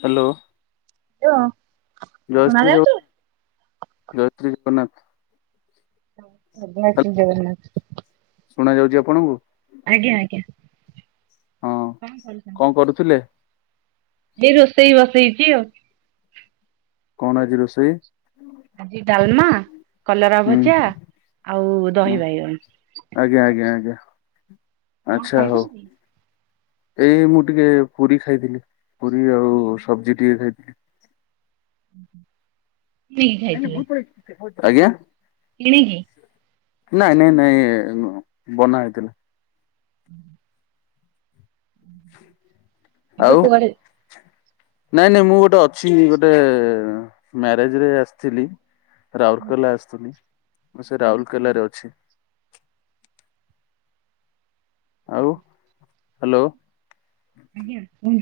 Hello? ହଁ। ଜୟଶ୍ରୀ ଜଗନ୍ନାଥ। ଜୟଶ୍ରୀ ଜଗନ୍ନାଥ। ଜୟ ଶ୍ରୀ ହ୍ୟାଲୋ ଜଗନ୍ନାଥ। ଶୁଣା ଯାଉଛି ଆପଣଙ୍କୁ? ଆଜ୍ଞା ଆଜ୍ଞା ହଁ କଣ କଣ କରୁଛନ୍ତି? କରୁଥିଲେ। ଏଇ ରୋଷେଇ ବସେଇଛି ଆଉ। କଣ ଆଜି ରୋଷେଇ? ଆଜି ଡାଲମା କଲରା ହୁଁ ଭଜା ଆଉ ଦହି ବାଇଗଣ। ଆଜ୍ଞା ଆଜ୍ଞା ଆଜ୍ଞା କଣ ଆଚ୍ଛା ହଉ। ଖାଇଛନ୍ତି? ଏଇ ମୁଁ ଟିକେ ପୁରୀ ଖାଇଥିଲି ପୁରୀ ଆଉ ସବଜି ଟିକେ ଖାଇଥିଲି। ହୁଁ ହୁଁ ନାଇ ନାଇ ଭୁତ୍ ପଳେଇଛି ଆଜ୍ଞା। କିଣିକି? ନାଇଁ ନାଇଁ ନାଇଁ ନୁହଁ ବନା ହେଇଥିଲା। ହୁଁ ଏବେ ଆଉ କୁଆଡେ ନାଇଁ ନାଇଁ ମୁଁ ଗୋଟେ ଅଛି ଗୋଟେ ମ୍ୟାରେଜ ରେ ଆସିଥିଲି। ରାଉରକେଲା ଆସୁଥିଲଥିଲି ମୁଁ ସେ ରାଉରକେଲାରେ ଅଛି। ଆଉ ହ୍ୟାଲୋ। ଆଜ୍ଞା ହୁଁ।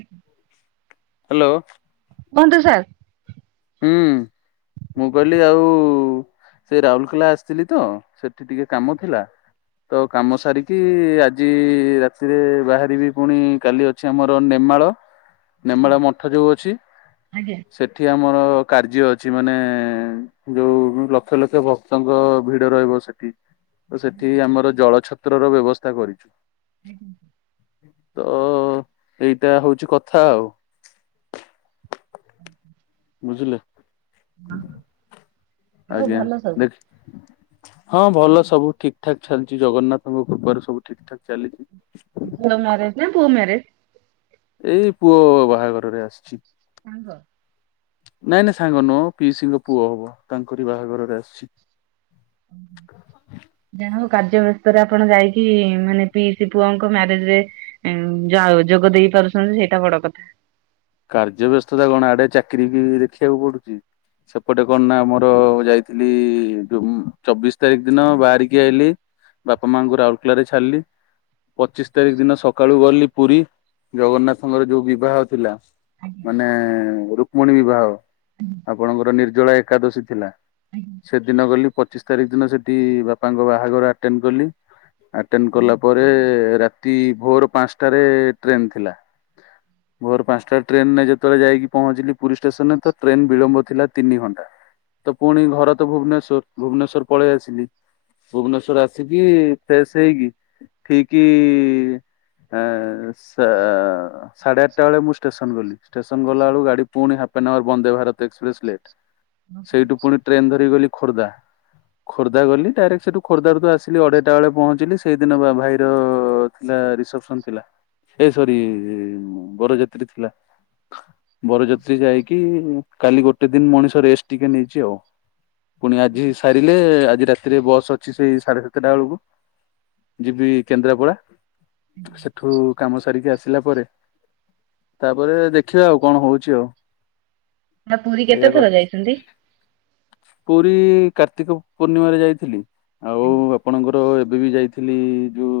ହ୍ୟାଲୋ। କୁହନ୍ତୁ ସାର୍। ହୁଁ ମୁଁ କହିଲି ଆଉ ସେ ରାଉଲକେଲା ଆସିଥିଲି ତ ସେ ଏଠି ଟିକେ କାମ ଥିଲା। ତ କାମ ସାରିକି ଆଜି ରାତିରେ ବାହାରିବି ପୁଣି କାଲି ଅଛି ଆମର ନେମାଳ ନେମାଳ ଆଜ୍ଞା ମଠ ଯୋଉ ଅଛି ଆଜ୍ଞା ସେ ମୋର କାର୍ଯ୍ୟ ଅଛି ମାନେ ଯୋଉ ଲକ୍ଷ ଲକ୍ଷ ଭକ୍ତଙ୍କ ଭିଡ ରହିବ ସେଠି ତ ସେଠି ଆମର ଜଳ ଛତ୍ରର ବ୍ୟବସ୍ଥା କରିଛୁ। ହେ ତ ଏଇଟା ହଉଛି କଥା ଆଉ ବୁଝିଲେ? ହଁ ଆଜ୍ଞା ଦେଖ ହଁ ଭଲ ସବୁ ଠିକ ଠାକ ଚାଲିଛି ଜଗନ୍ନାଥଙ୍କ କୃପାରୁ ସବୁ ଠିକ୍ ଠାକ୍ ଚାଲି ଝିଅ ମ୍ୟାରେଜ ନା ପୁଅ ମ୍ୟାରେଜ? ଏଇ ପୁଅ ବାହାଘରରେ ଆସିଛି। ସାଙ୍ଗ? ନାଇଁ ନାଇଁ ସାଙ୍ଗ ନୁହଁ ପିଇସିଙ୍କ ପୁଅ ହବ ତାଙ୍କରି ବାହାଘରରେ ଆସିଛି। ଜଣ ଙ୍କ କାର୍ଯ୍ୟ ବ୍ୟସ୍ତରେ ଆପଣ ଯାଇକି ମାନେ ପିଇସି ପୁଅଙ୍କ ମ୍ୟାରେଜ ରେ ଉଁ ଯାହା ହଉ ଯୋଗ ଦେଇ ପାରୁଛନ୍ତି ସେଇଟା ବଡ କଥା। କାର୍ଯ୍ୟ ବ୍ୟସ୍ତତା କଣ ଆଡେ ଚାକିର ବି ଦେଖିବାକୁ ପଡୁଛି। ସେପଟେ କଣ ନା ଆମର ଯାଇଥିଲି ଯୁ ଚବିଶ ତାରିଖ ଦିନ ବାହାରିକି ଆଇଲିି। ବାପା ମାଆଙ୍କୁ ରାଉରକେଲା ଛାଡିଲି। ପଚିଶ ତାରିଖ ଦିନ ସକାଳୁ ଗଲି ପୁରୀ ଜଗନ୍ନାଥଙ୍କର ଯୋଉ ବିବାହ ଥିଲା। ଆଜ୍ଞା ମାନେ ରୁକ୍ମଣୀ ବିବାହ ଆପଣଙ୍କର ନିର୍ଜଳା ଏକାଦଶୀ ଥିଲା। ସେଦିନ ଗଲି ପଚିଶ ତାରିଖ ଦିନ ସେଠି ବାପାଙ୍କ ବାହାଘର ଆଟେଣ୍ଡ କଲି ଆଟେଣ୍ଡ କଲା ପରେ ରାତି ଭୋର ପାଞ୍ଚଟାରେ ଟ୍ରେନ ଥିଲା। ଭୋର ପାଞ୍ଚଟା ଟ୍ରେନରେ ଯେତେବେଳେ ଯାଇକି ପହଞ୍ଚିଲି ପୁରି ଷ୍ଟେସନ ରେ ତ ଟ୍ରେନ ବିଳମ୍ବ ଥିଲା ତିନି ଘଣ୍ଟା। ତ ପୁଣି ଘର ତ ଭୁବନେଶ୍ୱର ଭୁବନେଶ୍ଵର ପଳେଇ ଆସିଲି। ଭୁବନେଶ୍ଵର ଆସିକି ଫେସ୍ ହେଇକି ଠିକ ଏ ସା ସାଢ଼େ ଆଠଟା ବେଳେ ମୁଁ ଷ୍ଟେସନ ଷ୍ଟେସନ ଗଲାବେଳୁ ଗାଡି ପୁଣି half an hour Vande Bharat express late ଆଜ୍ଞା ସେଇଠୁ ପୁଣି ଟ୍ରେନ ଧରିିକି ଗଲି ଖୋର୍ଦ୍ଧା ଖୋର୍ଦ୍ଧା ଗଲି ଡାଇରେକ୍ଟ ସେଠୁ ଖୋର୍ଦ୍ଧାରୁ ତୁ ଆସିଲି ଅଢେଇଟା ବେଳେ ପହଞ୍ଚିଲି ସେଇଦିନ ବା ଭାଇର ଥିଲା ରିସେପସନ ଥିଲା ଏ ସରି ଉଁ ବରଯାତ୍ରୀ ଥିଲା। ବରଯାତ୍ରୀ ଯାଇକି କାଲି ଗୋଟେ ଦିନ ମଣିଷ ରେଷ୍ଟ ଟିକେ ନେଇଛି ଆଉ ପୁଣି ଆଜି ସାରିଲେ ଆଜି ରାତିରେ ବସ୍ ଅଛି ସେଇ ସାଢେ ସାତଟା ବେଳକୁ। ଯିବି କେନ୍ଦ୍ରାପଡା ସେଠୁ କାମ ସାରିକି ଆସିଲା ପରେ। ତାପରେ ଦେଖିବା ଆଉ କଣ ହଉଛି ଆଉ? ଆଉ ପୁରୀ ଏଇଆ କେତେ ଥର କଥା ଯାଇଛନ୍ତି? ପୁରୀ କାର୍ତ୍ତିକ ପୂର୍ଣ୍ଣିମାରେ ଯାଇଥିଲି। ଆଉ ଆପଣଙ୍କର ଏବେ ବି ଯାଇଥିଲି ଯୋଉ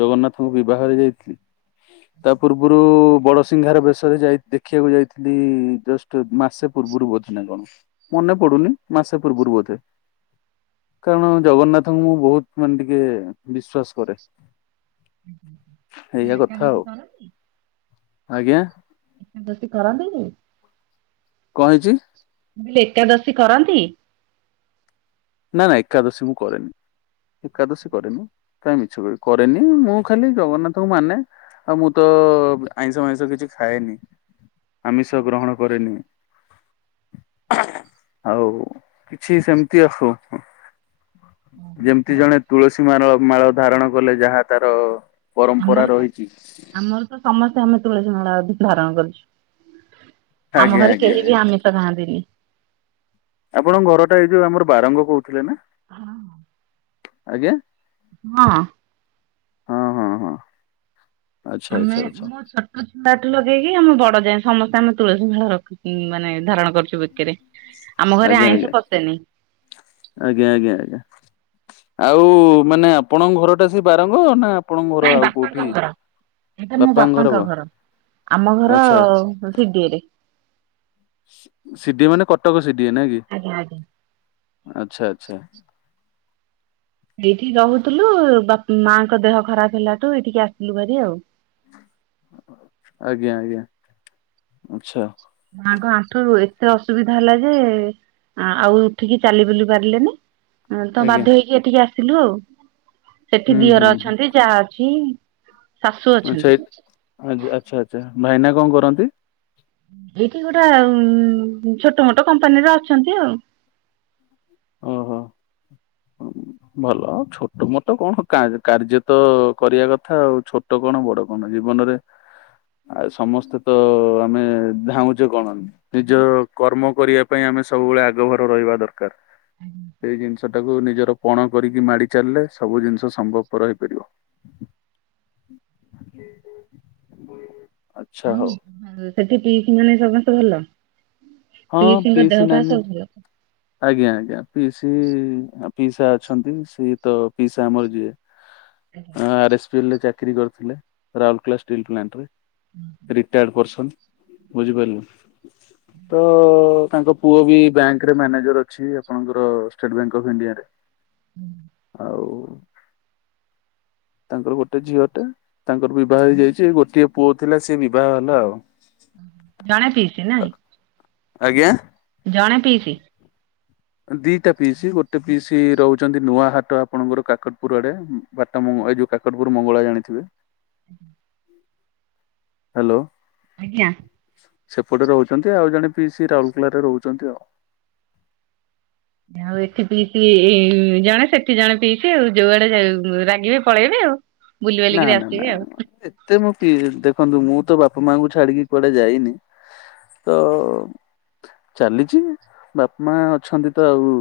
ଜଗନ୍ନାଥଙ୍କ ବିବାହରେ ଯାଇଥିଲି। ତା ପୂର୍ବରୁ ବଡସିିଂହାର ବେଶରେ ଯାଇ ଦେଖିବାକୁ ଯାଇଥିଲି ଜଷ୍ଟ ତେ ମାସେ ପୂର୍ବରୁ ବୋଧେ ନା କଣ ମନେ ପଡୁନି ମାସେ ପୂର୍ବରୁ ବୋଧେ କାରଣ ଜଗନ୍ନାଥଙ୍କୁ ମୁଁ ବହୁତ ମାନେ ଟିକେ ବିଶ୍ଵାସ କରେ। ଏଇଆ କଥା ଏକାଦଶୀ ଆଉ କରନ୍ତି? ଆଜ୍ଞା। [unintelligible] କରନ୍ତି। କଣ ହେଇଛି? ଲି ଏକାଦଶୀ କରନ୍ତି? ନା ନା ଏକାଦଶୀ ମୁଁ କରେନି ଏକାଦଶୀ କରେନି କାଇଁ ମିଛ କହିବି କରେନି ମୁଁ ଖାଲି ଜଗନ୍ନାଥଙ୍କୁ ମାନେ ହଁ ମୁଁ ତ ଆଇଁଷ ମାଇଁଷ କିଛି ଖାଏନି। ଆମିଷ ଗ୍ରହଣ କରେନି। ଆଉ କିଛି ସେମିତି ହୋ। ଯେମିତି ଜଣେ ତୁଳସୀ ମାର ମାଳ ଧାରଣ କଲେ ଯାହା ତାର ଆମର ପରମ୍ପରା ତ ରହିଚି। ଆମର ତ ସମସ୍ତେ ଆମେ ତୁଳସୀ ମାଳା ଧାରଣ କରିଛୁ ଆମ ଆଜ୍ଞା ଘରେ ଆଜ୍ଞା କେହି ବି ଆମି ଷ ଖାଆନ୍ତିିନି। ଆପଣଙ୍କ ଘରଟା ଏଇ ଯୋଉ ଆମର ବାରଙ୍ଗ କହୁଥିଲେ ନା। ହଁ। ଆଜ୍ଞା। ହଁ। ହଁ ହଁ ହଁ। ଆଚ୍ଛା ଆଚ୍ଛା ଆମେ ଆଚ୍ଛା ମୋ ଛ [unintelligible] ଛୁଆଠୁ ଲଗେଇକି ଆମେ ବଡ ଯାଏ ସମସ୍ତେ ଆମେ ତୁଳସୀ ମାଳ ଉଁ ମାନେ ଧାରଣ କରିଚୁ ବେକେରେ। ଆମ ଘରେ ଆଜ୍ଞା ଆଇଁଷ ଆଜ୍ଞା ପଶେନି। ଆଜ୍ଞା ଆଜ୍ଞା ଆଜ୍ଞା। ଆଉ ମାନେ ଆପଣଙ୍କ ଘରଟା ସେ ବାରଙ୍ଗ ନା ଆପଣଙ୍କ ଘର ନାଇଁ ଆଉ ବାପାଙ୍କ କୋଉଠି? ଘର। ଏଇଟା ମୋ ବାପାଙ୍କ ଘର ଆମ ଘର ଆଚ୍ଛା ସି ଡି ଏ ରେ। ସି ସି ଡି ଏ ମାନେ କଟକ ସି ଡି ଏ ନାଇଁ କି? ଆଜ୍ଞା ଆଜ୍ଞା। ଆଚ୍ଛା ଆଚ୍ଛା। ଏଇଠି ରହୁଥୁଲୁ ବାପ୍ ମାଙ୍କ ଦେହ ଖରାପ ହେଲାଠୁ ଏଠିକି ଆସିଲୁ ଭାରି ଆଉ। ଆଜ୍ଞା ଆଜ୍ଞା ଅଚ୍ଛା। ମାଙ୍କ ଆଣ୍ଠୁ ଏତେ ଅସୁବିଧା ହେଲା ଯେ ଆଉ ଉଠିକି ଚାଲି ବୁଲି ପାରିଲେନି। ଅଁ ତ ଆଜ୍ଞା ବାଧ୍ୟ ହେଇକି ଏଠିକି ଆସିଲୁ ଆଉ ସେଠି ହୁଁ ଦିଅର ହୁଁ। ଅଛନ୍ତି। ଚା ଅଛି। ଶାଶୁ ଆଚ୍ଛା ଅଛନ୍ତି। ଏକ୍ ଆଜ୍ ଆଛା ଆଛା ଭାଇନା କଣ କରନ୍ତି? ଏଇଠି ଗୋଟା ଉଁ ଛୋଟ ମୋଟ କମ୍ପାନୀରେ ଅଛନ୍ତି ଆଉ। ଓହୋ। ଭଲ ଛୋଟ ମୋଟ କଣ କା କାର୍ଯ୍ୟ ତ କରିବା କଥା ଆଉ ଛୋ ଛୋଟ କଣ ବଡ କଣ ଜୀବନରେ ଆଉ ସମସ୍ତେ ତ ଆମେ ଧାଉଁଚେ କଣ ନିଜ କର୍ମ କରିବା ପାଇଁ ଆମେ ସବୁବେଳେ ଆଗଭର ରହିବା ଦରକାର। ଏଇ ଜିନିଷଟାକୁ ନିଜର ପଣ କରିକି ମାଡି ଚାଲିଲେ ସବୁ ଜିନିଷ ସମ୍ଭବପର ହେଇପାରିବ। ଆଛା ହଉ। [unintelligible] ସେଠି ପିଇସିମାନେ ସମସ୍ତେ ଭଲ ହଁ ପିଇସିଙ୍କ ପିଇସି ଦେହ ପା ନାନୀ ସବୁ ଭଲ। ଆଜ୍ଞା ଆଜ୍ଞା ପିଇସି ଆ ପିଇସା ଅଛନ୍ତି ସିଏ ତ ପିଇସା ଆମର ଯିଏ ଆର୍ ଏସ୍ ପି ଏଲ୍ ରେ ଚାକିରି କରିଥିଲେ ରାଉଲକେଲା ଷ୍ଟିଲ ପ୍ଲାଣ୍ଟରେ। ହୁଁ ହୁଁ ରିଟାର୍ଡ ପର୍ସନ ବୁଝିପାରିଲେ ତ ତାଙ୍କ ପୁଅ ବି ବ୍ୟାଙ୍କ୍ ରେ ମ୍ୟାନେଜର ଅଛି ଆପଣଙ୍କର ଷ୍ଟେଟ୍ ବ୍ୟାଙ୍କ ଅଫ୍ ଇଣ୍ଡିଆରେ। ହୁଁ। ଆଉ ତାଙ୍କର ଗୋଟେ ଝିଅଟେ ତାଙ୍କର ବିଭା ହେଇଯାଇଚି ଏଇ ଗୋଟିଏ ପୁଅ ଥିଲା ସିଏ ବିବାହ ହେଲା ଆଉ। ଜଣେ ପିଇସି ନାଇଁ। ଆଜ୍ଞା। ଜଣେ ପିଇସି। ଦିଟା ପିଇସି ଗୋଟେ ପିଇସି ରହୁଚନ୍ତି ନୂଆହାଟ ଆପଣଙ୍କର କାକଟପୁର ଆଡେ। ବାଟ ମଙ୍ଗ ଏଇ ଯୋଉ କାକଟପୁର ମଙ୍ଗଳା ଜାଣିଥିବେ। [inaudible] ହାଲୋ। ଆଜ୍ଞା। ସେପଟେ ରହୁଛନ୍ତି ଆଉ ଜଣେ ପିଇସି ରାଉରକେଲାରେ ରହୁଛନ୍ତି ଆଉ। ଆଉ ଏଠି ପିଇସି ଏ ଜଣେ ସେଠି ଜଣେ ପିଇସି ଆଉ ଯୋଉଆଡେ ର ରାଗିବେ ପଳେଇବେ ଆଉ। ବୁଲ ବାଲିିକିରି ଆସିବେ ଆଉ। ମତେ ମୁଁ ପି ଦେଖନ୍ତୁ ମୁଁ ତ ବାପା ମାଆଙ୍କୁ ଛାଡିକି କୁଆଡେ ଯାଇନି। ତ ଚାଲିଛି ବାପା ମା ଅଛନ୍ତି ତ ଆଉ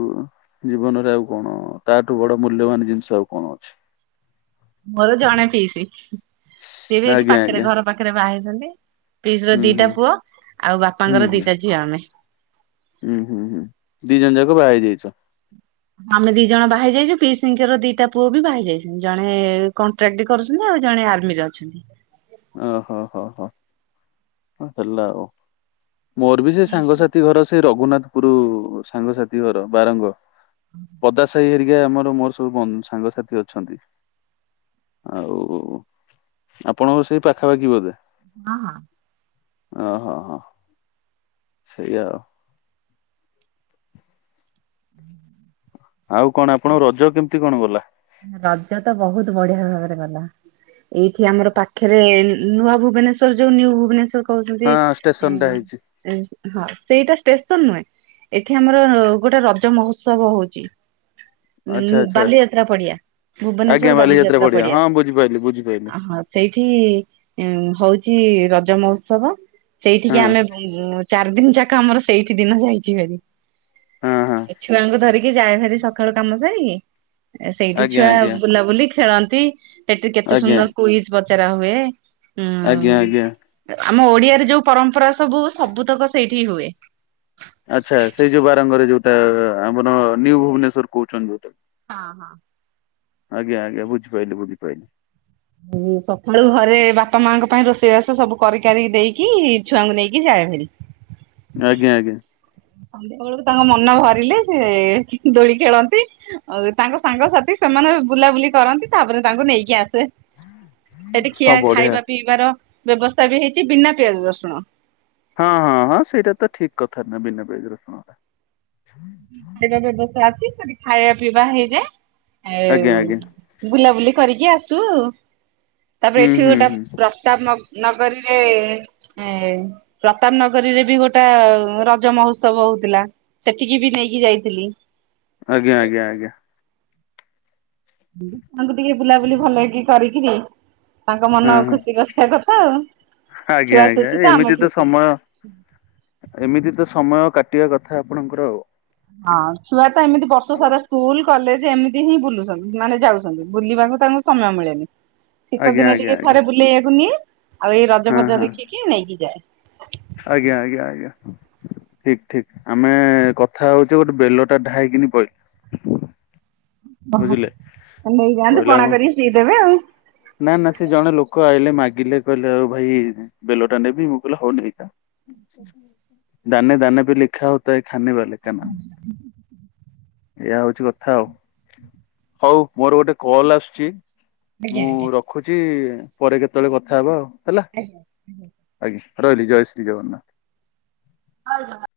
ଜୀବନରେ ଆଉ କଣ ତାଠୁ ବଡ ମୂଲ୍ୟବାନ ଜିନିଷ ଆଉ କଣ ଅଛି। ମୋର ଜଣେ ପିଇସି ସିଏ ସେଇଠି ଆଜ୍ଞା ପାଖରେ ଆଜ୍ଞା ଘର ପାଖରେ ବାହା ହେଇଛନ୍ତି। ପିଇସୀ ର ହୁଁ ହୁଁ। ଦିଟା ପୁଅ ଆଉ ହୁଁ ବାପାଙ୍କର ହୁଁ ଦିଟା ଝିଅ ଆମେ। ହୁଁ ହୁଁ ହୁଁ ଦି ଜଣ ଯାକ ବାହା ହେଇ ଯାଇଛ। ଆମେ ଦି ଜଣ ବାହା ହେଇ ଯାଇଛୁ ପିଇସିଙ୍କର ଦିଟା ପୁଅ ବି ବାହା ହେଇଯାଇଚନ୍ତି ଜଣେ କ ଟ୍ରେଡି କରୁଛନ୍ତି ଆଉ ଜଣେ ଆର୍ମିରେ ଅଛନ୍ତି। ଓ ହୋ ହୋ ହୋ ହେଲ ଆଉ। ମୋର ବି ସେଇ ସାଙ୍ଗସାଥି ଘର ସେଇ ରଘୁନାଥପୁର ସାଙ୍ଗସାଥି ଘର ବାରଙ୍ଗ। ପଦା ସାହି ହେରିକା ଆମର ମୋର ସୁ ବ ସାଙ୍ଗସଥି ଅଛନ୍ତି ଆଉ ଆପଣଙ୍କ ସେ ସେଇ ପାଖାପାଖି ବୋଧେ। ହଁ ହଁ। ଓହୋ ହୋ। ସେଇଆ ଆଉ। ହୁଁ ଆଉ କଣ ଆପଣଙ୍କ ରଜ କେମିତି କଣ ଗଲା। ରଜ ତ ବହୁତ ବଢିଆ ଭାବରେ ଗଲା। ଏଇଠି ଆମର ପାଖରେ ନୂଆ ଭୁବନେଶ୍ଵର ଯୋଉ ନିଉ ଭୁବନେସ୍ୱର କହୁଛନ୍ତି ହଁ ଷ୍ଟେସନ ଟା ଉଁ ହେଇଛି ସେ ହଁ ସେଇଟା ଷ୍ଟେସନ ନୁହେଁ ଏଠି ଆମର ଗୋଟେ ରଜ ମହୋତ୍ସବ ହଉଛି। ଉ ଆଚ୍ଛା ଆଚ୍ଛା ବାଲିଯାତ୍ରା ପଡିଆ ଆଜ୍ଞା ଭୁବନେଶ୍ୱର ବାଲିଯାତ୍ରା ପଡିଆ ହଁ ବୁଝିପାରିଲି ବୁଝିପାରିଲି ପଡିଆ। ହଁ ସେଇଠି ହଉଚି ରଜ ମହୋତ୍ସବ। ହଁ ସେଇଠିକି ଆମେ ଚାରି ଦିନ ଯାକ ଆମର ସେଇଠି ଦିନ ଯାଇଛି ଭାରି। ହଁ ହଁ ଛୁଆଙ୍କୁ ଧରିକି ଯାଏ ଫାରି ସକାଳୁ କାମ ଯାଇ ସେଇଠି ଆଜ୍ଞା ଛୁଆ ଆଜ୍ଞା। ବୁଲାବୁଲି ଖେଳନ୍ତି ସେଠିରେ କେତେ ଆଜ୍ଞା ସୁନ୍ଦର କୁଇଜ ପଚରା ହୁଏ। ଆଜ୍ଞା ହଁ ଆଜ୍ଞା। ଆମ ଓଡିଆରେ ଯୋଉ ପରମ୍ପରା ସବୁ ସବୁତକ ସେଇଠି ହୁଏ। ଆଚ୍ଛା ସେଇ ଯୋଉ ବାରଙ୍ଗରେ ଯୋଉଟା ଆମର ନିୁ ଭୁବନେଶ୍ଵର କହୁଛନ୍ତି ଯୋଉଟା। ହଁ ହଁ ଆଜ୍ଞ ଆଜ୍ଞ ବୁିଝି ପାଇଲି ବୁଝି ପାଇଲି। ସକାଳୁ ଘରେ ବାପା ମାଙ୍କ ପାଇଁ ରୋଷେଇବାସ ସବୁ କରିିକିକି ଦେଇକି ଛୁଆଙ୍କୁ ନେଇକି ଯାଏ ଭାରି। ଆଜ୍ଞା ଆଜ୍ଞା ସନ୍ଧ୍ୟା ବେଳକୁ ତାଙ୍କ ମନ ଭରିଲେ ସେ ଦୋଳି ଖେଳନ୍ତି। ଆଉ ତାଙ୍କ ସାଙ୍ଗସାଥି ସେମାନେ ବୁଲାବୁଲି କରନ୍ତି ତାପରେ ତାଙ୍କୁ ନେଇକି ଆସେ। ହଁ ହ ସେଠି ଖିଆ ଖାଇବା ପିଇବାର ବ୍ୟବସ୍ଥା ବି ହେଇଛି ବିନା ପିଆଜ ରସୁଣ। ହଁ ହଁ ହଁ ସେଇଟା ତ ଠିକ କଥା ନା ଖାଇବା ବ୍ୟବସ୍ଥା ଅଛି ସେଠି ଖାଇବା ପିଇବା ହେଇଯାଏ ଆଜ୍ଞା ଆଉ ଆଜ୍ଞା ବୁଲାବୁଲି କରିକି ଆସୁ ତାପରେ ହୁଁ ଏଠି ହୁଁ ଗୋଟେ ହୁଁ। ପ୍ରତାପ ନଗରୀରେ ଏ ପ୍ରତାପ ନଗରୀରେ ବି ଗୋଟା ରଜ ମହୋତ୍ସବ ହଉଥିଲା। ସେଥିକି ବି ନେଇକି ଯାଇଥିଲି। ଆଜ୍ଞ ଆଜ୍ଞା ଆଜ୍ଞା ତାଙ୍କୁ ଟିକେ ବୁଲାବୁଲି ଭଲକି କରି କିରି। ତାଙ୍କ ମନ ହଁ ହଁ ଖୁସି କରିବା କଥା ଆଉ ଆଜ୍ଞା ଛୁଆ ଆଜ୍ଞା ଖୁସି ତ ଆମେ ଏମିତି ଖୁସି। ସମୟ ଏମିତି ତ ସମୟ କାଟିବା କଥା ଆପଣଙ୍କର ଆଉ ହଁ ଛୁଆ ତ ଏମିତି ବର୍ଷ ସାରା ସ୍କୁଲ କଲେଜ ଏମିତି ହିଁ ବୁଲୁଛନ୍ତି ମାନେ ଯାଉଛନ୍ତି ବୁଲିବାକୁ ତାଙ୍କୁ ସମୟ ମିଳେନି। ଶୀତ ଆଜ୍ଞା ଦିନେ ଆଜ୍ଞା ଟିକେ ଆଜ୍ଞା ଥରେ ବୁଲେଇବାକୁ ନିଏ ଆଉ ଏଇ ରଜ ହଁ ଫଜ ହଁ ଦେଖିକି ନେଇକି ଯାଏ। ଆଜ୍ଞା ଆଜ୍ଞା ଆଜ୍ଞା। ଠିକ ଠିକ ଆମେ କଥା ହଉଛେ ଗୋଟେ ବେଲ ଟା ଢାଇକିନି ପଇଲା। ଓହୋ ବୁଝିଲେ ନେଇଯାଆନ୍ତୁ ପଇଲା ପଣା କଣ କରିକି ପିଇ ଦେବେ ଆଉ ନା ନା ସେ ଜଣେ ଲୋକ ଆଇଲେ ମାଗିଲେ କହିଲେ ଆଉ ଭାଇ ବେଲଟା ନେବି ମୁଁ କହିଲେ ହଉ ନେଇଯାଆ। ଦାନେ ଦାନେ ବି ଲେଖା ହୋ ତା ହେ ଖାନେ ୱାଲେ କା ନାମ ଏଇୟା ହଉଚି କଥା ଆଉ ହଉ ମୋର ଗୋଟେ କଲ ଆସୁଚି ମୁଁ ର ଖୁଛି ପରେ କେତେବେଳେ କଥା ହେବା ଆଉ ହେଲା। ଆଜ୍ଞା ଆଜ୍ଞା। ଆଜ୍ଞ ରହିଲି ଜୟ ଶ୍ରୀ ଜଗନ୍ନାଥ। [inaudible]